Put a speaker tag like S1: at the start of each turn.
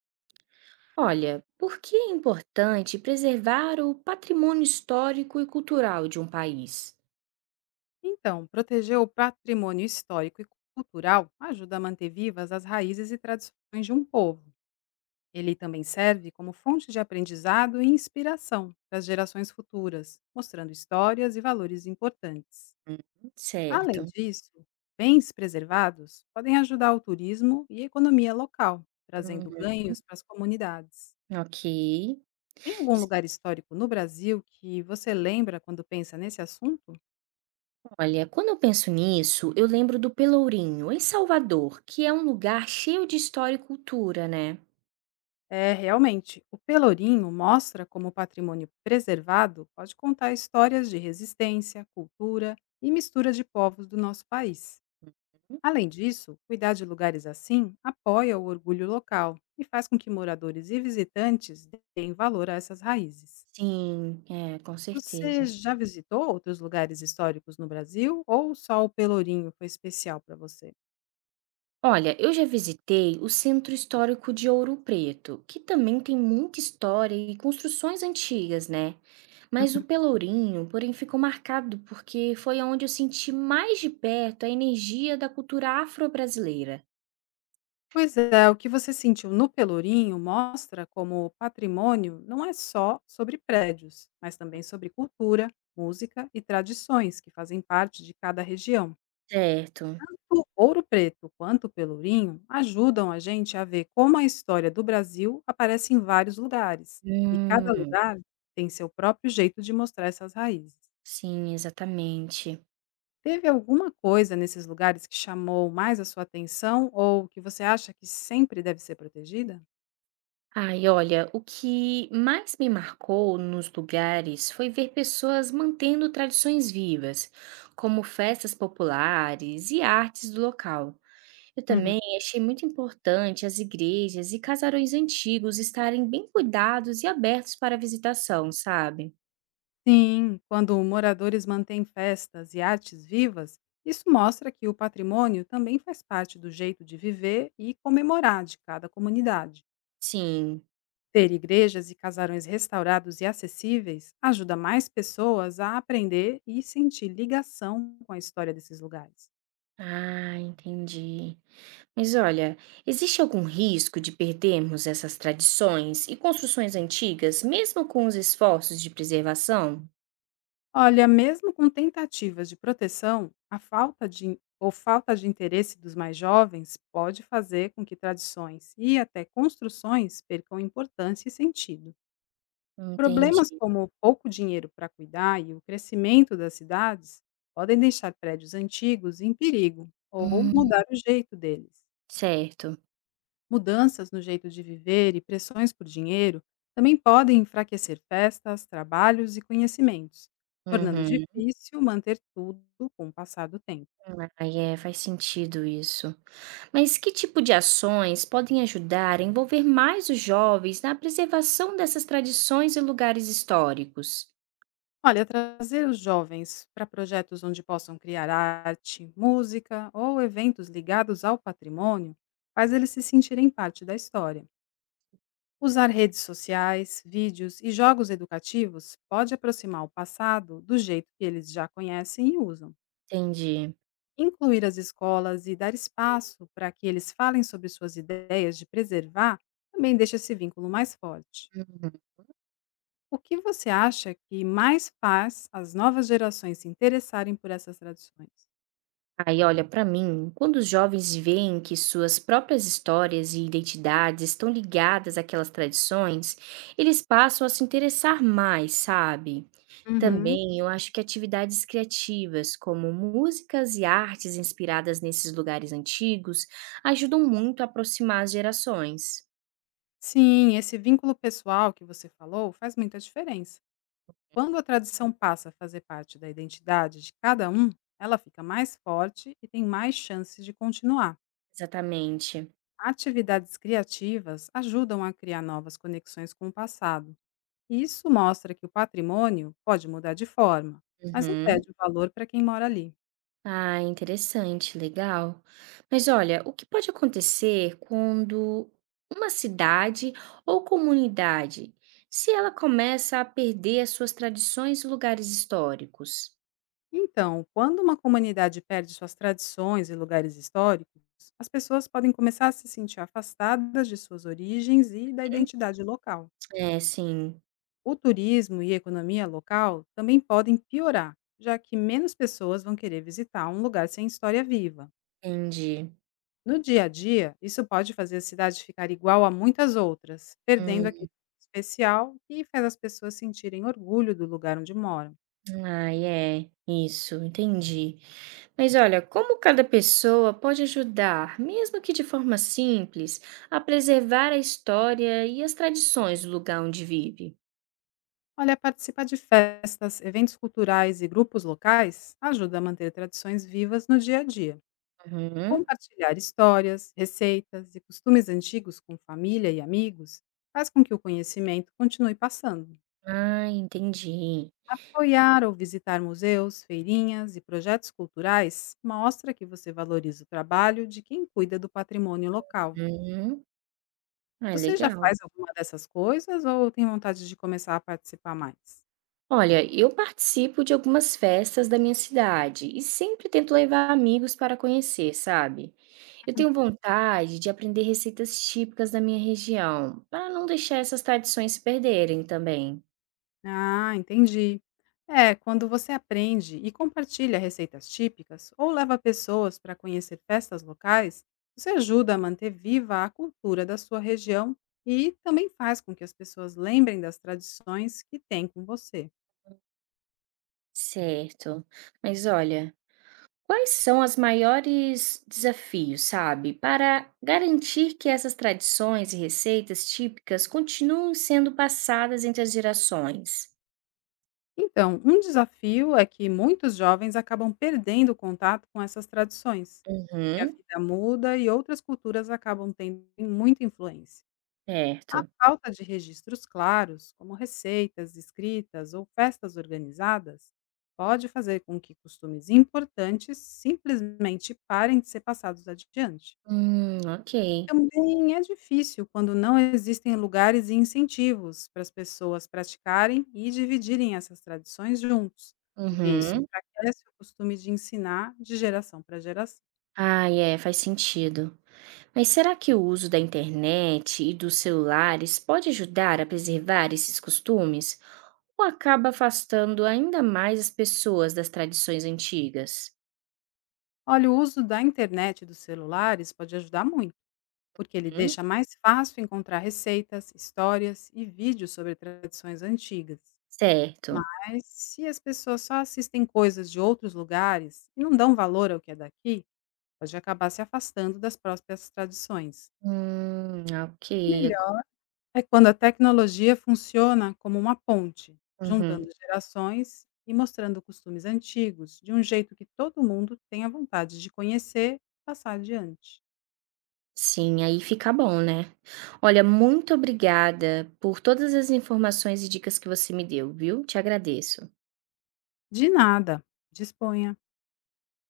S1: Olha, por que é importante preservar o patrimônio histórico e cultural de um país?
S2: Então, proteger o patrimônio histórico e cultural ajuda a manter vivas as raízes e tradições de um povo. Ele também serve como fonte de aprendizado e inspiração para as gerações futuras, mostrando histórias e valores importantes.
S1: Hum.
S2: Além
S1: Certo.
S2: disso, bens preservados podem ajudar o turismo e a economia local,
S1: Hum,
S2: trazendo ganhos para as comunidades.
S1: ok.
S2: Tem algum
S1: S-
S2: lugar histórico no Brasil que você lembra quando pensa nesse assunto?
S1: Olha, quando eu penso nisso, eu lembro do Pelourinho, em Salvador, que é um lugar cheio de história e cultura, né?
S2: É, realmente, o Pelourinho mostra como o patrimônio preservado pode contar histórias de resistência, cultura e mistura de povos do nosso país. Além disso, cuidar de lugares assim apoia o orgulho local e faz com que moradores e visitantes deem valor a essas raízes.
S1: Sim, é, com
S2: Você
S1: certeza.
S2: já visitou outros lugares históricos no Brasil ou só o Pelourinho foi especial para você?
S1: Olha, eu já visitei o Centro Histórico de Ouro Preto, que também tem muita história e construções antigas, né? Mas o Pelourinho, porém, ficou marcado porque foi onde eu senti mais de perto a energia da cultura afro-brasileira.
S2: Pois é, o que você sentiu no Pelourinho mostra como o patrimônio não é só sobre prédios, mas também sobre cultura, música e tradições que fazem parte de cada região.
S1: Certo.
S2: Tanto Ouro Preto quanto Pelourinho ajudam a gente a ver como a história do Brasil aparece em vários lugares, e cada
S1: Hum,
S2: lugar tem seu próprio jeito de mostrar essas raízes.
S1: sim, exatamente.
S2: Teve alguma coisa nesses lugares que chamou mais a sua atenção ou que você acha que sempre deve ser protegida?
S1: Ai, olha, o que mais me marcou nos lugares foi ver pessoas mantendo tradições vivas, como festas populares e artes do local. Eu
S2: Uhum.
S1: também achei muito importante as igrejas e casarões antigos estarem bem cuidados e abertos para visitação, sabe?
S2: Sim, quando moradores mantêm festas e artes vivas, isso mostra que o patrimônio também faz parte do jeito de viver e comemorar de cada comunidade.
S1: Sim.
S2: Ter igrejas e casarões restaurados e acessíveis ajuda mais pessoas a aprender e sentir ligação com a história desses lugares.
S1: Ah, entendi. Mas olha, existe algum risco de perdermos essas tradições e construções antigas, mesmo com os esforços de preservação?
S2: Olha, mesmo com tentativas de proteção, a falta de interesse dos mais jovens pode fazer com que tradições e até construções percam importância e sentido. Problemas
S1: Entendi.
S2: como pouco dinheiro para cuidar e o crescimento das cidades podem deixar prédios antigos em perigo ou
S1: Hum,
S2: mudar o jeito deles.
S1: certo.
S2: Mudanças no jeito de viver e pressões por dinheiro também podem enfraquecer festas, trabalhos e conhecimentos, tornando
S1: Uhum.
S2: difícil manter tudo com o passar do tempo.
S1: Aí é, faz sentido isso. Mas que tipo de ações podem ajudar a envolver mais os jovens na preservação dessas tradições e lugares históricos?
S2: Olha, trazer os jovens para projetos onde possam criar arte, música ou eventos ligados ao patrimônio faz eles se sentirem parte da história. Usar redes sociais, vídeos e jogos educativos pode aproximar o passado do jeito que eles já conhecem e usam.
S1: Entendi.
S2: Incluir as escolas e dar espaço para que eles falem sobre suas ideias de preservar também deixa esse vínculo mais forte.
S1: Uhum.
S2: O que você acha que mais faz as novas gerações se interessarem por essas tradições?
S1: Aí, olha, para mim, quando os jovens veem que suas próprias histórias e identidades estão ligadas àquelas tradições, eles passam a se interessar mais, sabe?
S2: Uhum.
S1: Também eu acho que atividades criativas, como músicas e artes inspiradas nesses lugares antigos, ajudam muito a aproximar as gerações.
S2: Sim, esse vínculo pessoal que você falou faz muita diferença. Quando a tradição passa a fazer parte da identidade de cada um, ela fica mais forte e tem mais chances de continuar.
S1: Exatamente.
S2: Atividades criativas ajudam a criar novas conexões com o passado. E isso mostra que o patrimônio pode mudar de forma, mas não
S1: Uhum.
S2: perde o valor para quem mora ali.
S1: Ah, interessante, legal. Mas olha, o que pode acontecer quando uma cidade ou comunidade, se ela começa a perder as suas tradições e lugares históricos?
S2: Então, quando uma comunidade perde suas tradições e lugares históricos, as pessoas podem começar a se sentir afastadas de suas origens e da
S1: Hum?
S2: identidade local.
S1: É, sim,
S2: O turismo e a economia local também podem piorar, já que menos pessoas vão querer visitar um lugar sem história viva.
S1: entendi.
S2: No dia a dia, isso pode fazer a cidade ficar igual a muitas outras, perdendo
S1: Hum,
S2: aquele especial que faz as pessoas sentirem orgulho do lugar onde moram.
S1: ai, é, isso, entendi. Mas olha, como cada pessoa pode ajudar, mesmo que de forma simples, a preservar a história e as tradições do lugar onde vive?
S2: Olha, participar de festas, eventos culturais e grupos locais ajuda a manter tradições vivas no dia a dia.
S1: Uhum.
S2: Compartilhar histórias, receitas e costumes antigos com família e amigos faz com que o conhecimento continue passando.
S1: Ah, entendi.
S2: Apoiar ou visitar museus, feirinhas e projetos culturais mostra que você valoriza o trabalho de quem cuida do patrimônio local.
S1: Uhum. Ah,
S2: Você já
S1: legal.
S2: faz alguma dessas coisas ou tem vontade de começar a participar mais?
S1: Olha, eu participo de algumas festas da minha cidade e sempre tento levar amigos para conhecer, sabe? Eu tenho vontade de aprender receitas típicas da minha região, para não deixar essas tradições se perderem também.
S2: Ah, entendi. É, quando você aprende e compartilha receitas típicas ou leva pessoas para conhecer festas locais, você ajuda a manter viva a cultura da sua região e também faz com que as pessoas lembrem das tradições que têm com você.
S1: Certo. Mas olha, quais são os maiores desafios, sabe, para garantir que essas tradições e receitas típicas continuem sendo passadas entre as gerações?
S2: Então, um desafio é que muitos jovens acabam perdendo o contato com essas tradições, porque a
S1: Uhum,
S2: vida muda e outras culturas acabam tendo muita influência. A
S1: certo.
S2: falta de registros claros, como receitas escritas ou festas organizadas, pode fazer com que costumes importantes simplesmente parem de ser passados adiante.
S1: Ok.
S2: Também é difícil quando não existem lugares e incentivos para as pessoas praticarem e dividirem essas tradições juntos, porque isso
S1: Uhum. Uhum.
S2: enfraquece o costume de ensinar de geração para geração.
S1: Ah, é, faz sentido. Mas será que o uso da internet e dos celulares pode ajudar a preservar esses costumes? Ou acaba afastando ainda mais as pessoas das tradições antigas?
S2: Olha, o uso da internet e dos celulares pode ajudar muito porque ele
S1: Hum,
S2: deixa mais fácil encontrar receitas, histórias e vídeos sobre tradições antigas.
S1: certo.
S2: Mas se as pessoas só assistem coisas de outros lugares e não dão valor ao que é daqui, pode acabar se afastando das próprias tradições.
S1: Ok.
S2: Melhor é quando a tecnologia funciona como uma ponte, juntando
S1: Uhum.
S2: gerações e mostrando costumes antigos de um jeito que todo mundo tenha vontade de conhecer e passar adiante.
S1: Sim, aí fica bom, né? Olha, muito obrigada por todas as informações e dicas que você me deu, viu? Te agradeço.
S2: De nada, disponha.